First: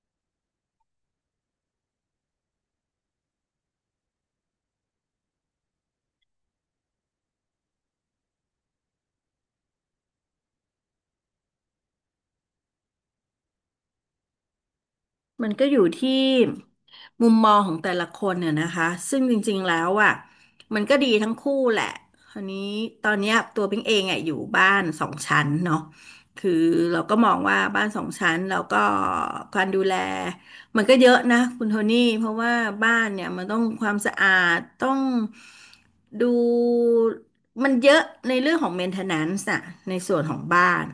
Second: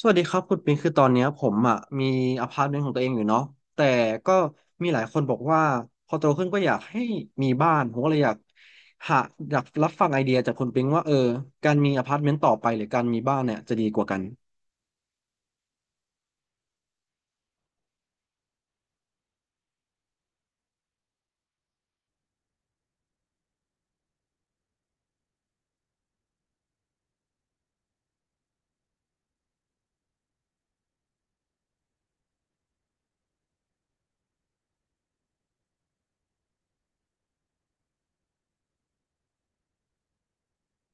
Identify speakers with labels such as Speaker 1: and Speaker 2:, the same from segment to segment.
Speaker 1: สวัสดีครับคุณปิงคือตอนเนี้ยผมอ่ะมีอพาร์ตเมนต์ของตัวเองอยู่เนาะแต่ก็มีหลายคนบอกว่าพอโตขึ้นก็อยากให้มีบ้านผมก็เลยอยากหาอยากรับฟังไอเดียจากคุณปิงว่าการมีอพาร์ตเมนต์ต่อไปหรือการมีบ้านเนี่ยจะดีกว่ากัน
Speaker 2: มันก็อยู่ที่มุมมองของแต่ละคนเนี่ยนะคะซึ่งจริงๆแล้วอ่ะมันก็ดีทั้งคู่แหละคราวนี้ตอนเนี้ยตัวพิงเองอ่ะอยู่บ้านสองชั้นเนาะคือเราก็มองว่าบ้านสองชั้นแล้วก็การดูแลมันก็เยอะนะคุณโทนี่เพราะว่าบ้านเนี่ยมันต้องความสะอาดต้องดูมันเยอะในเรื่องของ maintenance อะในส่วนของบ้าน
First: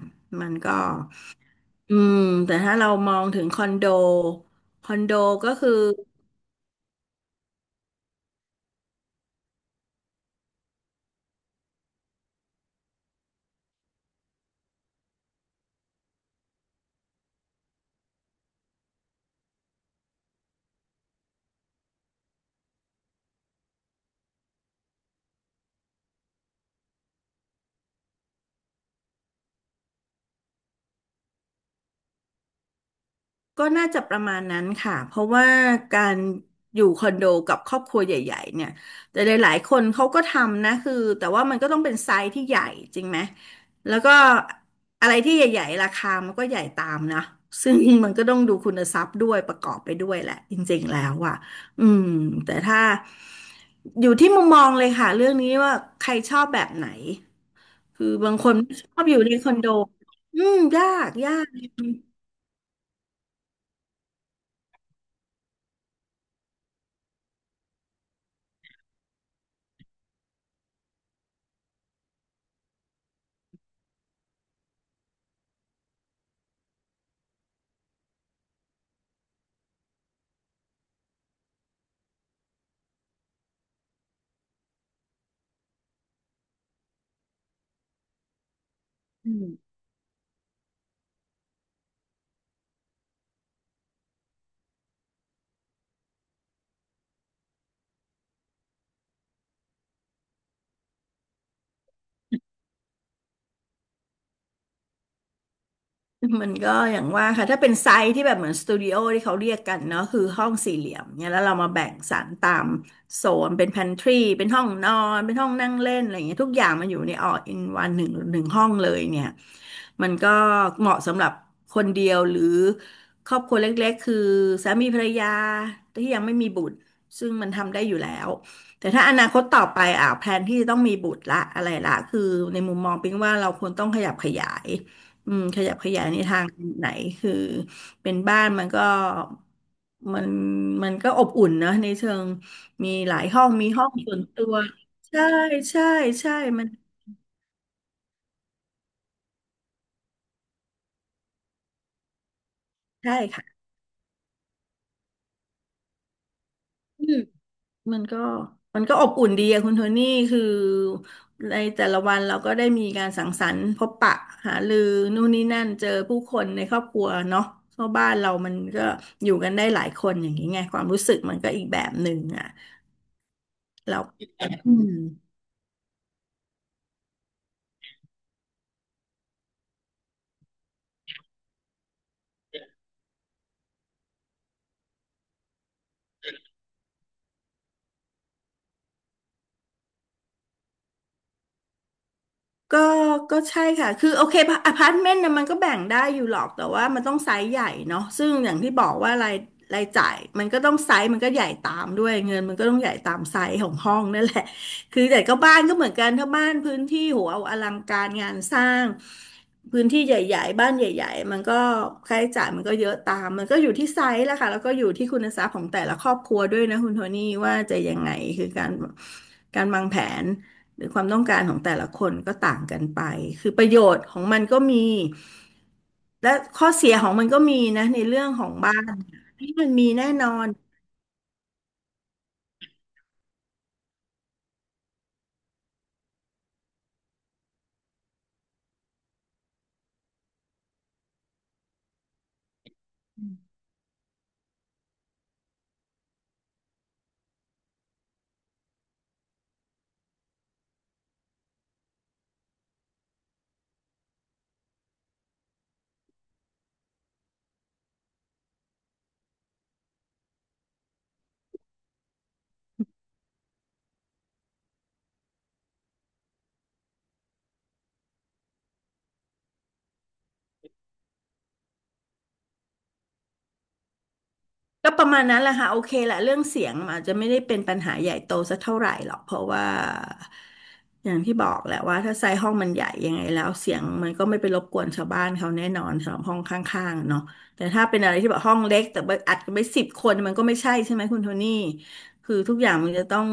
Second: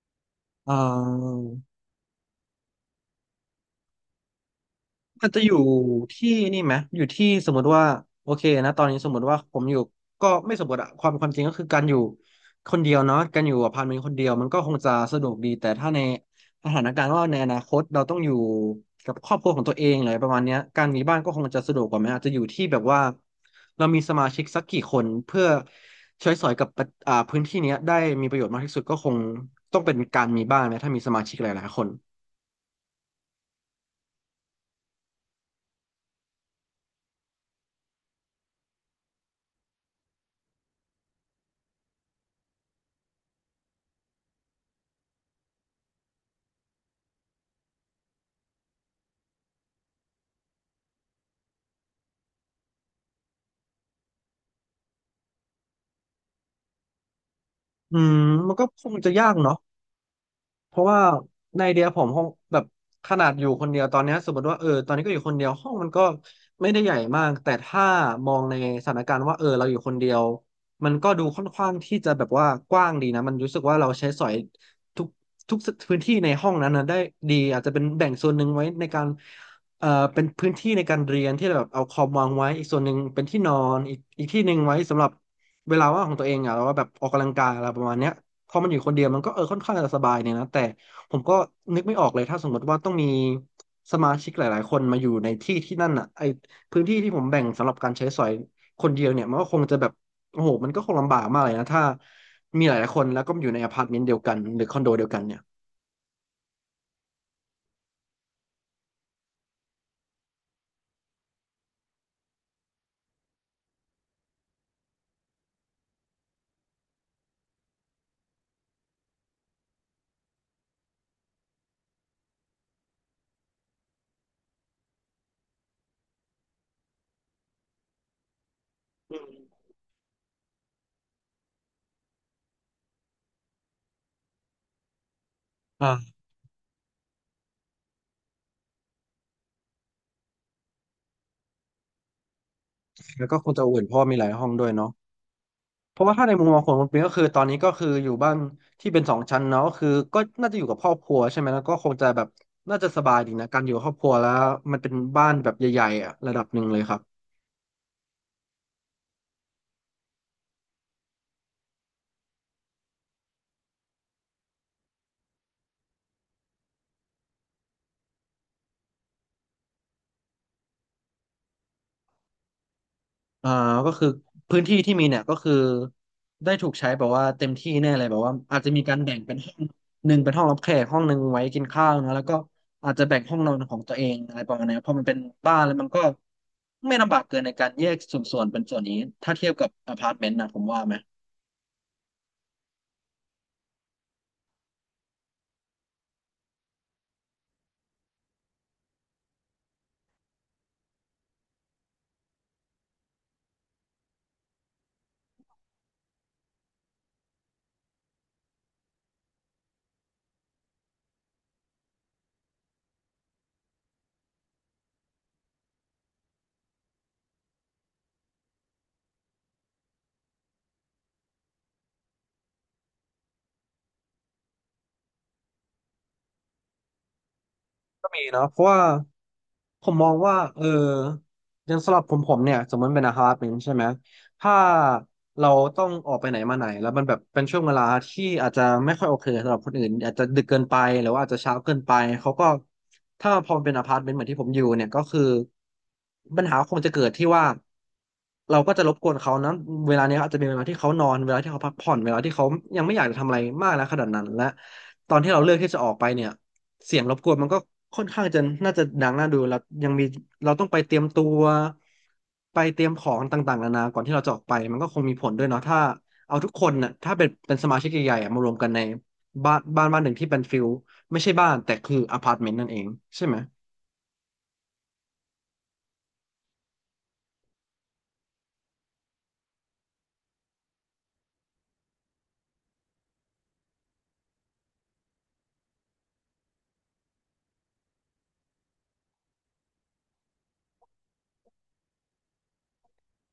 Speaker 2: มัน
Speaker 1: อ่
Speaker 2: ก็
Speaker 1: า
Speaker 2: อืมแต่ถ้าเรามองถึงคอนโดคอนโด
Speaker 1: มันจะอ
Speaker 2: ก็
Speaker 1: ยู่
Speaker 2: คือ
Speaker 1: ที่นี่ไหมอยู่ที่สมมติว่าโอเคนะตอนนี้สมมติว่าผมอยู่ก็ไม่สมมติอะความจริงก็คือการอยู่คนเดียวเนาะการอยู่อพาร์ตเมนต์คนเดียวมันก็คงจะสะดวกดี แต่ถ้าในสถานการณ์ว่าในอนาคตเราต้องอยู่กับครอบครัวของตัวเองอะไรประมาณเนี้ยการมีบ้านก็คงจะสะดวกกว่าไหมอาจจะอยู่ที่แบบว่าเรามีสมาชิกสักกี่คนเพื่อใช้สอยกับปะพื้นที่เนี้ยได้มีประโยชน์มากที่สุดก็คงต้องเป็นการมีบ้านไหมถ้ามีสมาชิกหลายๆคน
Speaker 2: ก็น่าจะประมาณนั้นค่ะเพราะว่าการอยู่คอนโดกับครอบครัวใหญ่ๆเนี่ยแต่หลายๆคนเขาก็ทำนะคือแต่ว่ามันก็ต้องเป็นไซส์ที่ใหญ่จริงไหมแล้วก็อะไรที่ใหญ่ๆราคามันก็ใหญ่ตามนะซึ่งมันก็ต้องดูคุณทรัพย์ด้วยประกอบไปด้วยแหละจริงๆแล้วอ่ะอืมแต่ถ้าอยู่ที่มุมมองเลยค่ะเรื่องนี้ว่าใครชอบแบบไหน
Speaker 1: อื
Speaker 2: คือ
Speaker 1: ม
Speaker 2: บางค
Speaker 1: มั
Speaker 2: น
Speaker 1: นก็
Speaker 2: ไม่ช
Speaker 1: คง
Speaker 2: อบ
Speaker 1: จะ
Speaker 2: อยู่
Speaker 1: ยา
Speaker 2: ใน
Speaker 1: ก
Speaker 2: คอ
Speaker 1: เนาะ
Speaker 2: นโดอืม
Speaker 1: เพ
Speaker 2: ยา
Speaker 1: ราะว่า
Speaker 2: ก ยาก
Speaker 1: ในไอเดียผมห้องแบบขนาดอยู่คนเดียวตอนเนี้ยสมมติว่าตอนนี้ก็อยู่คนเดียวห้องมันก็ไม่ได้ใหญ่มากแต่ถ้ามองในสถานการณ์ว่าเออเราอยู่คนเดียวมันก็ดูค่อนข้างที่จะแบบว่ากว้างดีนะมันรู้สึกว่าเราใช้สอยทุกทุกพื้นที่ในห้องนั้นนะได้ดีอาจจะเป็นแบ่งส่วนหนึ่งไว้ในการเป็นพื้นที่ในการเรียนที่แบบเอาคอมวางไว้อีกส่วนหนึ่งเป็นที่นอนอีกที่หนึ่งไว้สำหรับเวลาว่างของตัวเองอ่ะแล้วาแบบออกกำลังกายอะไรประมาณเนี้ย พอมันอยู่คนเดียวมัน
Speaker 2: อื
Speaker 1: ก็ค่อน
Speaker 2: ม
Speaker 1: ข้างจะสบายเนี่ยนะแต่ผมก็นึกไม่ออกเลยถ้าสมมติว่าต้องมีสมาชิกหลายๆคนมาอยู่ในที่นั่นอ่ะไอพื้นที่ที่ผมแบ่งสำหรับการใช้สอยคนเดียวเนี่ยมันก็คงจะแบบโอ้โหมันก็คงลำบากมากเลยนะถ้ามีหลายๆคนแล้วก็อยู่ในอพาร์ตเมนต์เดียวกันหรือคอนโดเดียวกันเนี่ย
Speaker 2: มันก็อย่างว่าค่ะถ้าเป็นไซส์ที่แบบเหมือนสตูดิโอที่เขาเรียกกันเนาะคือห้องสี่เหลี่ยมเนี่ยแล้วเรามาแบ่งสรรตามโซนเป็น pantryเป็นห้องนอนเป็นห้องนั่งเล่นอะไรอย่างเงี้ยทุกอย่างมันอยู่ในall-in-oneหนึ่งหนึ่งห้องเลยเนี่ยมันก็เหมาะสำหรับคนเดียวหรือครอบครัวเล็กๆคือสามีภรรยาที่ยังไม่มีบุตรซึ่งมันทำได้อยู่แล้วแต่ถ้าอนาคตต่อไปอ่ะแพลนที่จะต้องมีบุตรละอะไรละคือในมุมมองปิ๊งว่าเราควรต้องขยับขยาย อืมขยับขยายใน
Speaker 1: อ่า
Speaker 2: ทางไหนคือเป็นบ้านมันก็มันมันก็อบอุ่นนะในเชิงมีหลาย
Speaker 1: แล้วก็
Speaker 2: ห้อ
Speaker 1: ค
Speaker 2: ง
Speaker 1: งจะ
Speaker 2: มี
Speaker 1: อเวอ
Speaker 2: ห้
Speaker 1: น
Speaker 2: อง
Speaker 1: เพราะว่า
Speaker 2: ส่
Speaker 1: มี
Speaker 2: วน
Speaker 1: หลาย
Speaker 2: ตั
Speaker 1: ห้อง
Speaker 2: ว
Speaker 1: ด้วยเนาะ
Speaker 2: ใช่ใช่
Speaker 1: เพราะว่าถ้า
Speaker 2: ใช่
Speaker 1: ในมุมมอง
Speaker 2: มัน
Speaker 1: ของคุณปิงก็คือตอนนี้ก็คืออยู่บ้านที่เป็นสองชั้นเนาะก็คือก็น่าจะอยู่กับครอบครัวใช่ไหมแล้วก็คงจะแบบน่าจะส
Speaker 2: ใช่
Speaker 1: บายดีนะ
Speaker 2: ค่ะ
Speaker 1: การอยู่กับครอบครัวแล้วมันเป็นบ้านแบบใหญ่ๆอะระดับหนึ่งเลยครับ
Speaker 2: อืมมันก็มันก็อบอุ่นดีอะคุณโทนี่คือในแต่ละวันเราก็ได้มีการสังสรรค์พบปะหารือนู่นนี่นั่นเจอผู้คนในครอบครัวเนาะเพราะบ้านเรามันก็อยู่กันได้หลายคนอย่างนี้ไงความรู้สึกมันก็อีกแบบหนึ่งอะ
Speaker 1: อ่าก็
Speaker 2: เรา
Speaker 1: คือพื้น
Speaker 2: อื
Speaker 1: ที่ที่
Speaker 2: ม
Speaker 1: มีเนี่ยก็คือได้ถูกใช้แบบว่าเต็มที่แน่เลยแบบว่าอาจจะมีการแบ่งเป็นห้องหนึ่งเป็นห้องรับแขกห้องหนึ่งไว้กินข้าวนะแล้วก็อาจจะแบ่งห้องนอนของตัวเองอะไรประมาณนี้เพราะมันเป็นบ้านแล้วมันก็ไม่ลำบากเกินในการแยกส่วนๆเป็นส่วนนี้ถ้าเทียบกับอพาร์ตเมนต์นะผมว่าไหม
Speaker 2: ก็ก็ใช่ค่ะ คือโอเคอพาร์ตเมนต์นะมันก็แบ่งได้อยู่หรอกแต่ว่ามันต้องไซส์ใหญ่เนาะซึ่งอย่างที่บอกว่ารายจ่ายมันก็ต้องไซส์มันก็ใหญ่ตามด้วยเงินมันก็ต้องใหญ่ตามไซส์ของห้องนั่นแหละคือแต่ก็บ้านก็เหมือนกันถ้าบ้านพื้นที่โหเอาอลังการงานสร้างพื้นที่ใหญ่ๆบ้านใหญ่ๆมันก็ค่าใช้จ่ายมันก็เยอะตามมันก็อยู่ที่ไซส์แหละค่ะแล้วก็อยู่ที่คุณทรัพย์ของแต่ละครอบครัวด้วยนะคุณโทนี่ว่าจะยังไงคือการวางแผน หรือความต้องการของแต่ละคนก็ต่างกันไปคือประโยชน์ของมันก็มีและข้อเสียของมันก็มีนะใน
Speaker 1: ก็
Speaker 2: เรื่
Speaker 1: มี
Speaker 2: องข
Speaker 1: เนาะ
Speaker 2: อง
Speaker 1: เพราะ
Speaker 2: บ้า
Speaker 1: ว่า
Speaker 2: นที่มันมี
Speaker 1: ผมม
Speaker 2: แน่
Speaker 1: อง
Speaker 2: นอ
Speaker 1: ว่า
Speaker 2: น
Speaker 1: อย่างสำหรับผมเนี่ยสมมติเป็นอพาร์ตเมนต์ใช่ไหมถ้าเราต้องออกไปไหนมาไหนแล้วมันแบบเป็นช่วงเวลาที่อาจจะไม่ค่อยโอเคสำหรับคนอื่นอาจจะดึกเกินไปหรือว่าอาจจะเช้าเกินไปเขาก็ถ้าพอมันเป็นอพาร์ตเมนต์เหมือนที่ผมอยู่เนี่ยก็คือปัญหาคงจะเกิดที่ว่าเราก็จะรบกวนเขานะเวลาเนี้ยอาจจะเป็นเวลาที่เขานอนเวลาที่เขาพักผ่อนเวลาที่เขายังไม่อยากจะทำอะไรมากนะขนาดนั้นและตอนที่เราเลือกที่จะออกไปเนี่ย เสียงรบกวนมันก็ค่อนข้างจะน่าจะดังน่าดูแล้วยังมีเราต้องไปเตรียมตัวไปเตรียมของต่างๆนานาก่อนที่เราจะออกไปมันก็คงมีผลด้วยเนาะถ้าเอาทุกคนน่ะถ้าเป็นสมาชิกใหญ่ๆอะมารวมกันในบ้านหนึ่งที่เป็นฟิลไม่ใช่บ้านแต่คืออพาร์ตเมนต์นั่นเองใช่ไหม
Speaker 2: ก็ประมาณนั้นแหละค่ะโอเคแหละเรื่องเสียงอาจจะไม่ได้เป็นปัญหาใหญ่โตสักเท่าไหร่หรอกเพราะว่าอย่างที่บอกแหละว่าถ้าไซส์ห้องมันใหญ่ยังไงแล้วเสียงมันก็ไม่ไปรบกวนชาวบ้านเขาแน่นอนสำหรับห้องข้างๆเนาะแต่ถ้าเป็นอะไรที่แบบห้องเล็กแต่ว่าอัดกันไป10 คนมันก็ไม่ใช่ใช่ไหมคุณโทนี่ คือทุกอย่างมันจะต้อง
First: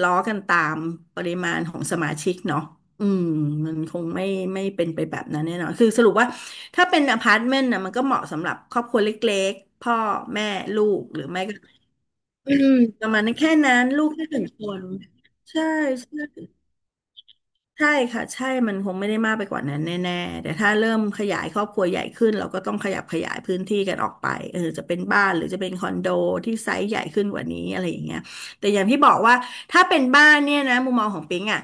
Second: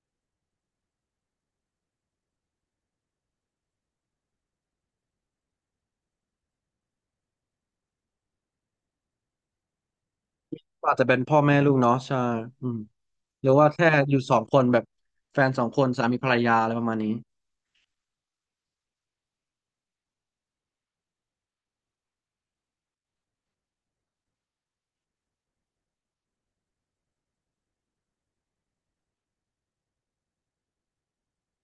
Speaker 2: ล้อกันตามปริมาณของสมาชิกเนาะอืมมันคงไม่เป็นไปแบบนั้นแน่นอนคือสรุปว่าถ้าเป็นอพาร์ตเมนต์นะมันก็เหมาะสำหรับครอบครัวเล็กๆพ่อแม่ลู
Speaker 1: ก็อาจ
Speaker 2: ก
Speaker 1: จะเป็
Speaker 2: ห
Speaker 1: น
Speaker 2: รือ
Speaker 1: พ่อ
Speaker 2: ไม่ก็
Speaker 1: แม่ลูกเนาะใช่
Speaker 2: อื
Speaker 1: อื
Speaker 2: ม
Speaker 1: ม
Speaker 2: ประมาณนั้น
Speaker 1: หรื
Speaker 2: แค่
Speaker 1: อว่า
Speaker 2: นั้น
Speaker 1: แค่
Speaker 2: ลูก
Speaker 1: อยู่
Speaker 2: แค่
Speaker 1: ส
Speaker 2: ห
Speaker 1: อ
Speaker 2: นึ่
Speaker 1: ง
Speaker 2: ง
Speaker 1: ค
Speaker 2: ค
Speaker 1: นแบ
Speaker 2: น
Speaker 1: บแฟนส
Speaker 2: ใช่
Speaker 1: องคนสามีภรร
Speaker 2: ใช่
Speaker 1: ยาอะไรประมาณนี้
Speaker 2: ใช่ค่ะใช่มันคงไม่ได้มากไปกว่านั้นแน่ๆแต่ถ้าเริ่มขยายครอบครัวใหญ่ขึ้นเราก็ต้องขยับขยายพื้นที่กันออกไปเออจะเป็นบ้านหรือจะเป็นคอนโดที่ไซส์ใหญ่ขึ้นกว่านี้อะไรอย่างเงี้ยแต่อย่างที่บอกว่าถ้าเป็นบ้านเนี่ยนะมุมมองของปิงอ่ะ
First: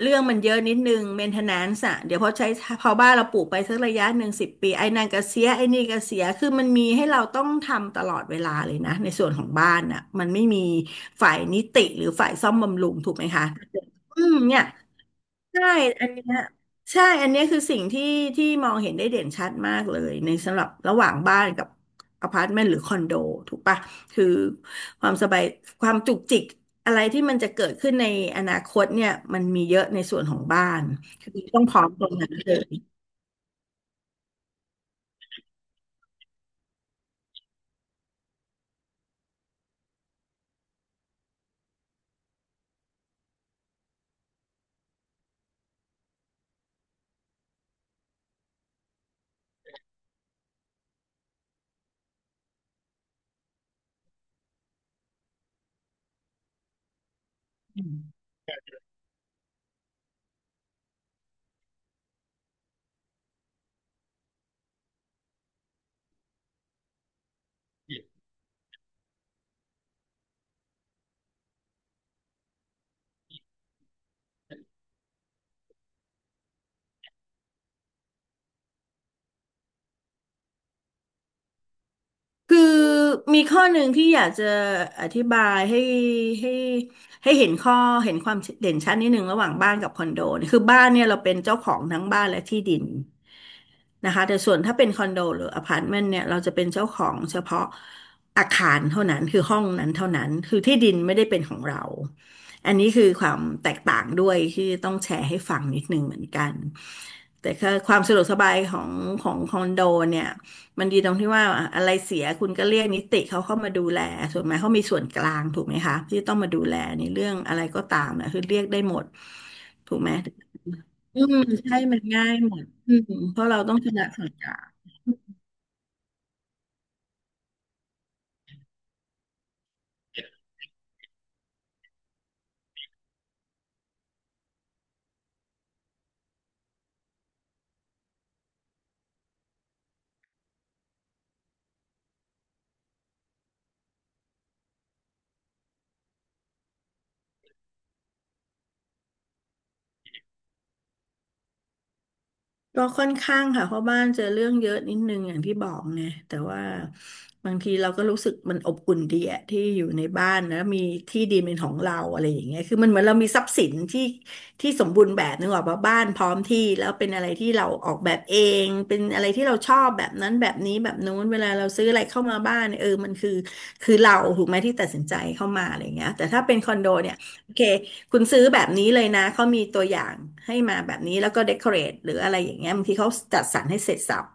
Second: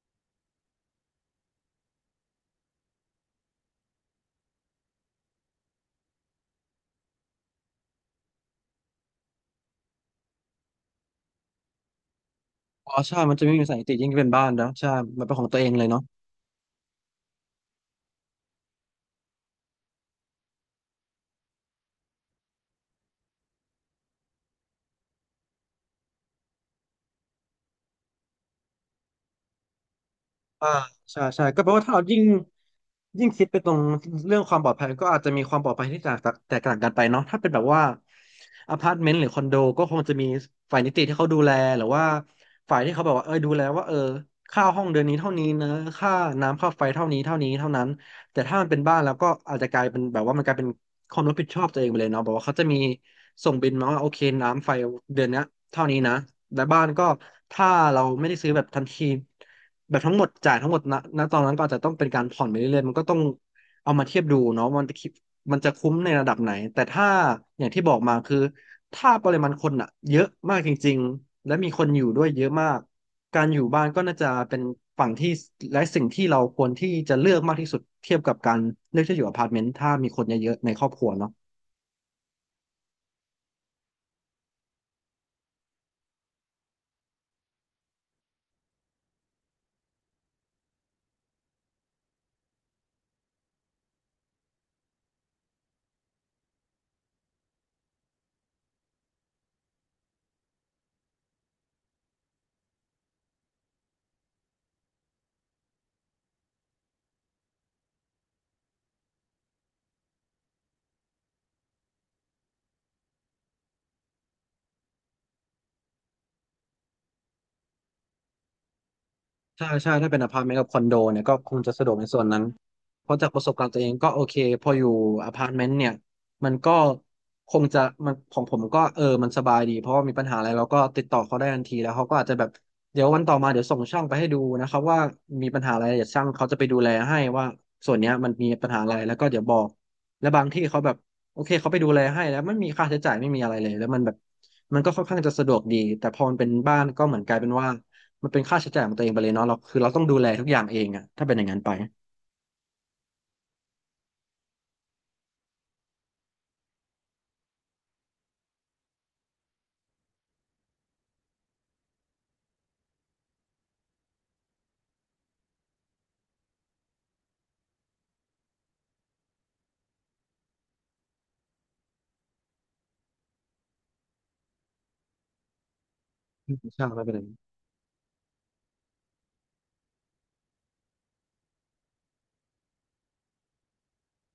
Speaker 2: เรื่องมันเยอะนิดนึงเมนเทนแนนซ์อ่ะเดี๋ยวพอบ้านเราปลูกไปสักระยะหนึ่ง10 ปีไอ้นั่นก็เสียไอ้นี่ก็เสียคือมันมีให้เราต้องทำตลอดเวลาเลยนะในส่วนของบ้านอ่ะมันไม่มีฝ่ายนิติหรือฝ่ายซ่อมบำรุ
Speaker 1: อ๋
Speaker 2: ง
Speaker 1: อ
Speaker 2: ถูก
Speaker 1: ใช่
Speaker 2: ไหม
Speaker 1: มันจะ
Speaker 2: คะ
Speaker 1: ไม่มีสายติยิ่ง
Speaker 2: อื
Speaker 1: เป็น
Speaker 2: ม
Speaker 1: บ้าน
Speaker 2: เนี่ย
Speaker 1: เนาะใช่มันเป็นของตัว
Speaker 2: ใช่
Speaker 1: เองเลยเนาะ
Speaker 2: อันเนี้ยใช่อันเนี้ยคือสิ่งที่มองเห็นได้เด่นชัดมากเลยในสำหรับระหว่างบ้านกับอพาร์ตเมนต์หรือคอนโดถูกปะคือความสบายความจุกจิกอะไรที่มันจะเกิดขึ้นในอนาคตเนี่ยมันมีเยอะในส่วนของบ้า
Speaker 1: อ่า
Speaker 2: น
Speaker 1: ใช่
Speaker 2: คือ
Speaker 1: ใช่
Speaker 2: ต้
Speaker 1: ก็
Speaker 2: อง
Speaker 1: แปล
Speaker 2: พร้อ
Speaker 1: ว่า
Speaker 2: ม
Speaker 1: ถ้า
Speaker 2: ต
Speaker 1: เรา
Speaker 2: รง
Speaker 1: ยิ่ง
Speaker 2: นั้นเลย
Speaker 1: ยิ่งคิดไปตรงเรื่องความปลอดภัยก็อาจจะมีความปลอดภัยที่แตกต่างกันไปเนาะถ้าเป็นแบบว่าอพาร์ตเมนต์หรือคอนโดก็คงจะมีฝ่ายนิติที่เขาดูแลหรือว่าฝ่ายที่เขาแบบว่าเออดูแลว่าเออค่าห้องเดือนนี้เท่านี้นะค่าน้ำค่าไฟเท่านี้เท่านี้เท่านั้นแต่ถ้ามันเป็นบ้านแล้วก็อาจจะกลายเป็นแบบว่ามันกลายเป็นความรับผิดชอบตัวเองไปเลยเนาะบอกว่าเขาจะมีส่งบิลมาว่าโอเคน้ำไฟเดือนเนี้ยเท่านี้นะและบ้านก็ถ้าเราไม่ได้ซื้อแบบทันที แบบทั้งหมดจ่ายทั้งหมดณตอนนั้นก็อาจจะต้องเป็นการผ่อนไปเรื่อยๆมันก็ต้องเอามาเทียบดูเนาะมันจะคุ้มในระดับไหนแต่ถ้าอย่างที่บอกมาคือถ้าปริมาณคนอะเยอะมากจริงๆและมีคนอยู่ด้วยเยอะมากการอยู่บ้านก็น่าจะเป็นฝั่งที่และสิ่งที่เราควรที่จะเลือกมากที่สุดเทียบกับการเลือกที่จะอยู่อพาร์ตเมนต์ถ้ามีคนเยอะๆในครอบครัวเนาะ
Speaker 2: คือมีข้อหนึ่งที่อยากจะอธิบายให้ให้เห็นเห็นความเด่นชัดนิดหนึ่งระหว่างบ้านกับคอนโดเนี่ยคือบ้านเนี่ยเราเป็นเจ้าของทั้งบ้านและที่ดินนะคะแต่ส่วนถ้าเป็นคอนโดหรืออพาร์ตเมนต์เนี่ยเราจะเป็นเจ้าของเฉพาะอาคารเท่านั้นคือห้องนั้นเท่านั้นคือที่ดินไม่ได้เป็นของเราอันนี้คือความแตกต่างด้วยที่ต้องแชร์ให้ฟังนิดหนึ่งเหมือนกันแต่ก็ความสะดวกสบายของคอนโดเนี่ย มันดีตรงที่ว่าอะไรเสียคุณก็เรียกนิติเขาเข้ามาดูแลส่วนไหมเขามีส่วนกลางถูกไหมคะที่ต้องมาดูแลในเรื่องอะไรก็ตามนะคือเรียกได้หมด
Speaker 1: ใช่ใช่
Speaker 2: ถูกไห
Speaker 1: ถ้า
Speaker 2: ม
Speaker 1: เป็นอพาร์ตเมนต์กับคอนโด
Speaker 2: อื
Speaker 1: เนี่ยก็
Speaker 2: ม
Speaker 1: คงจะ
Speaker 2: ใช่
Speaker 1: สะดวก
Speaker 2: มัน
Speaker 1: ในส่วน
Speaker 2: ง่าย
Speaker 1: นั้น
Speaker 2: หมดอื
Speaker 1: เพ
Speaker 2: ม
Speaker 1: ราะจาก
Speaker 2: เพ
Speaker 1: ประ
Speaker 2: ราะ
Speaker 1: สบ
Speaker 2: เรา
Speaker 1: การณ์
Speaker 2: ต้อ
Speaker 1: ตั
Speaker 2: ง
Speaker 1: วเอ
Speaker 2: ช
Speaker 1: ง
Speaker 2: นะ
Speaker 1: ก็โอ
Speaker 2: ส่วน
Speaker 1: เค
Speaker 2: กลา
Speaker 1: พอ
Speaker 2: ง
Speaker 1: อยู่อพาร์ตเมนต์เนี่ยมันก็คงจะมันของผมก็เออมันสบายดีเพราะว่ามีปัญหาอะไรเราก็ติดต่อเขาได้ทันทีแล้วเขาก็อาจจะแบบเดี๋ยววันต่อมาเดี๋ยวส่งช่างไปให้ดูนะครับว่ามีปัญหาอะไรเดี๋ยวช่างเขาจะไปดูแลให้ว่าส่วนเนี้ยมันมีปัญหาอะไรแล้วก็เดี๋ยวบอกและบางที่เขาแบบโอเคเขาไปดูแลให้แล้วไม่มีค่าใช้จ่ายไม่มีอะไรเลยแล้วมันแบบมันก็ค่อนข้างจะสะดวกดีแต่พอมันเป็นบ้านก็เหมือนกลายเป็นว่า มันเป็นค่าใช้จ่ายของตัวเองไปเลยเนาะเราคือเราต้องดูแลทุกอย่างเองอะถ้าเป็นอย่างนั้นไป
Speaker 2: ก็ค่อนข้างค่ะเพราะบ้านเจอเรื่องเยอะนิดนึงอย่างที่บอกไงแต่ว่าบางทีเราก็รู้สึกมันอบอุ่นดีอะที่อยู่ในบ้านนะมีที่ดินเป็นของเราอะไรอย่างเงี้ยคือมันเหมือนเรามีทรัพย์สินที่สมบูรณ์แบบนึกออกปะบ้านพร้อมที่แล้วเป็นอะไรที่เราออกแบบเองเป็นอะไรที่เราชอบแบบนั้นแบบนี้แบบนู้นเวลาเราซื้ออะไรเข้ามาบ้านเนี่ยเออมันคือคือเราถูกไหมที่ตัดสินใจเข้ามาอะไรอย่างเงี้ยแต่ถ้า
Speaker 1: อื
Speaker 2: เป็น
Speaker 1: ม
Speaker 2: คอน
Speaker 1: ใช่
Speaker 2: โด
Speaker 1: ไม่เป็
Speaker 2: เนี่ย
Speaker 1: นไร
Speaker 2: โอเค คุณซื้อแบบนี้เลยนะ เขามีตัวอย่างให้มาแบบนี้แล้วก็เดคอเรทหรืออะไรอย่างเงี้ยบางทีเขาจัดสรรให้เสร็จสรรพ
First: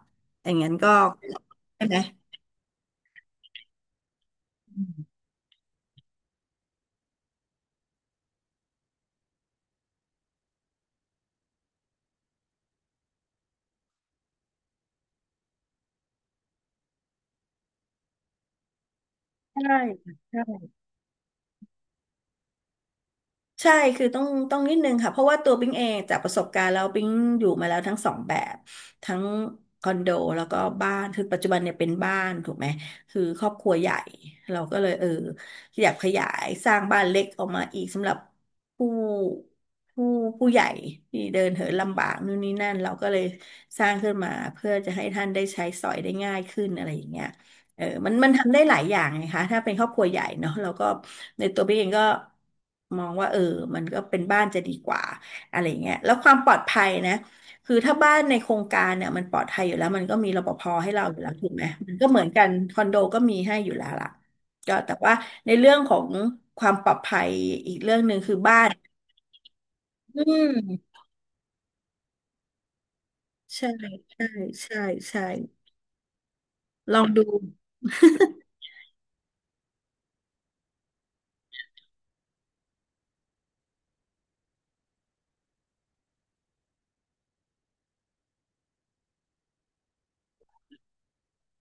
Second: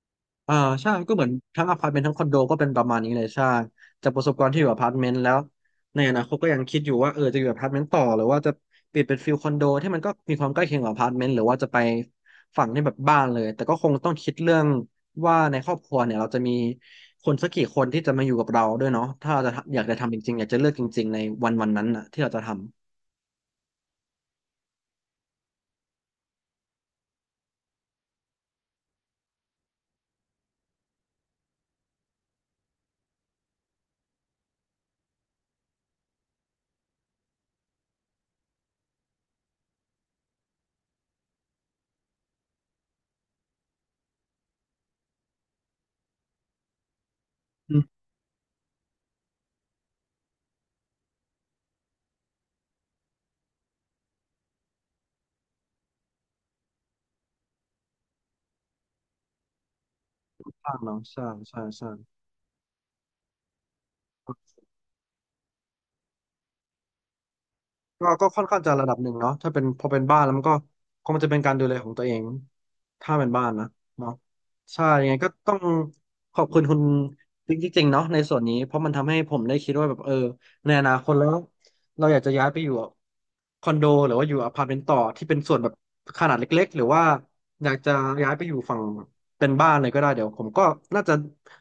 Speaker 2: อ
Speaker 1: อ่า
Speaker 2: ย่างนั้นก็
Speaker 1: ใช่ก็เหมือนทั้งอ
Speaker 2: ใช่
Speaker 1: พาร์ต
Speaker 2: ไหม
Speaker 1: เมนต์ทั้งคอนโดก็เป็นประมาณนี้เลยใช่จากประสบการณ์ที่อยู่อพาร์ตเมนต์แล้วในอนาคตก็ยังคิดอยู่ว่าเออจะอยู่อพาร์ตเมนต์ต่อหรือว่าจะเปลี่ยนเป็นฟิลคอนโดที่มันก็มีความใกล้เคียงกับอพาร์ตเมนต์หรือว่าจะไปฝั่งที่แบบบ้านเลยแต่ก็คงต้องคิดเรื่องว่าในครอบครัวเนี่ยเราจะมีคนสักกี่คนที่จะมาอยู่กับเราด้วยเนาะถ้าเราจะทำอ
Speaker 2: ใช่
Speaker 1: ยากจะทำจริงๆอยากจะเลื
Speaker 2: ใช่
Speaker 1: อกจริงๆในวันวันนั้นน่ะที่เราจะทำ
Speaker 2: ใช่คือต้องนิดนึงค่ะเพราะว่าตัวปิ๊งเองจากประสบการณ์แล้วปิ๊งอยู่มาแล้วทั้งสองแบบทั้งคอนโดแล้วก็บ้านคือปัจจุบันเนี่ยเป็นบ้านถูกไหมคือครอบครัวใหญ่เราก็เลยเอออยากขยายสร้างบ้านเล็กออกมาอีกสำหรับผู้ผู้ผู้ใหญ่ที่เดินเหินลำบากนู่นนี่นั่นเราก็เลยสร้างขึ้นมาเพื่อจะให้ท่านได้ใช้สอยได้ง่ายขึ้นอะไรอย่างเงี้ย
Speaker 1: อื
Speaker 2: เออ
Speaker 1: ม
Speaker 2: มันทำได้หลายอย่างไงคะถ้าเป็นครอบครัวใหญ่เนาะแล้วก็ในตัวพี่เองก็มองว่าเออมันก็เป็นบ้านจะดีกว่าอะไรเงี้ยแล้วความปลอดภัยนะคือถ้าบ้านในโครงการเนี่ยมันปลอดภัยอยู่แล้วมันก็มีรปภ
Speaker 1: บ้าง
Speaker 2: ให้
Speaker 1: เนาะ
Speaker 2: เราอยู่
Speaker 1: ใช่
Speaker 2: แล้วถูก
Speaker 1: ใช่
Speaker 2: ไหม
Speaker 1: ใช่
Speaker 2: มันก็เหมือนกันคอนโดก็มีให้อยู่แล้วล่ะก็แต่ว่าในเรื่องของความปลอดภัยอีกเรื่อง
Speaker 1: ก็
Speaker 2: หนึ่ง
Speaker 1: ก็
Speaker 2: คือ
Speaker 1: ค่อน
Speaker 2: บ้า
Speaker 1: ข้าง
Speaker 2: น
Speaker 1: จะระดับหนึ่งเนาะถ้าเป็นพอเป็นบ้า
Speaker 2: อื
Speaker 1: นแล้วมันก็
Speaker 2: ม
Speaker 1: คงจะเป็นการดูแลของตัวเองถ้าเป็นบ้านนะ
Speaker 2: ใช่
Speaker 1: เนาะ
Speaker 2: ใช่ใช่
Speaker 1: ใช่ยังไง
Speaker 2: ใช่
Speaker 1: ก็ต้องขอบคุณคุณ
Speaker 2: ลองดู
Speaker 1: จริงๆเนาะในส่ว นนี้เพราะมันทำให้ผมได้คิดว่าแบบเออในอนาคตแล้วเราอยากจะย้ายไปอยู่คอนโดหรือว่าอยู่อพาร์ตเมนต์ต่อที่เป็นส่วนแบบขนาดเล็กๆหรือว่าอยากจะย้ายไปอยู่ฝั่งเป็นบ้านเลยก็ได้เดี๋ยวผมก็น่าจะ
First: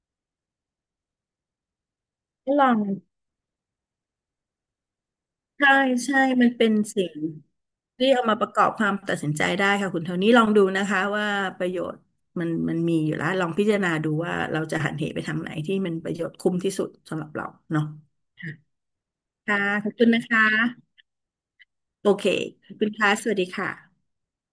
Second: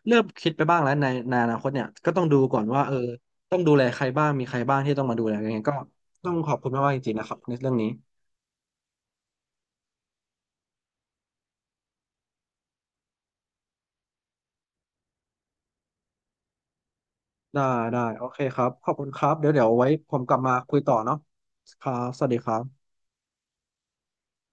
Speaker 1: เริ่มคิดไปบ้างแล้วในอนาคตเนี่ยก็ต้องดูก่อ
Speaker 2: ล
Speaker 1: น
Speaker 2: อง
Speaker 1: ว่าเออต้องดูแลใครบ้างมีใครบ้างที่ต้องมาดูแลยังไง
Speaker 2: ใช่
Speaker 1: ก็
Speaker 2: ใช่
Speaker 1: ต้อง
Speaker 2: มั
Speaker 1: ข
Speaker 2: น
Speaker 1: อบ
Speaker 2: เป็
Speaker 1: คุณ
Speaker 2: น
Speaker 1: มากๆจ
Speaker 2: สิ่
Speaker 1: ริ
Speaker 2: ง
Speaker 1: งๆนะครับในเรื่องนี้
Speaker 2: ที่เอามาประกอบความตัดสินใจได้ค่ะคุณเท่านี้ลองดูนะคะว่าประโยชน์มันมีอยู่แล้วลองพิจารณาดูว่าเราจะหันเหไปทางไหนที่มันประโยชน์คุ้มที่สุดสำหรับเรา
Speaker 1: ได้
Speaker 2: เนาะ
Speaker 1: ได้โอเคครับขอบคุณครับเดี๋ยว
Speaker 2: ค่ะ
Speaker 1: เดี๋ยว
Speaker 2: ข
Speaker 1: ไว้
Speaker 2: อบคุณ
Speaker 1: ผ
Speaker 2: นะ
Speaker 1: มกลับ
Speaker 2: คะ
Speaker 1: มาคุยต่อเนาะครับ
Speaker 2: โอ
Speaker 1: ส
Speaker 2: เค
Speaker 1: วัสดีครั
Speaker 2: ขอบคุ
Speaker 1: บ
Speaker 2: ณค่ะสวัสดีค่ะ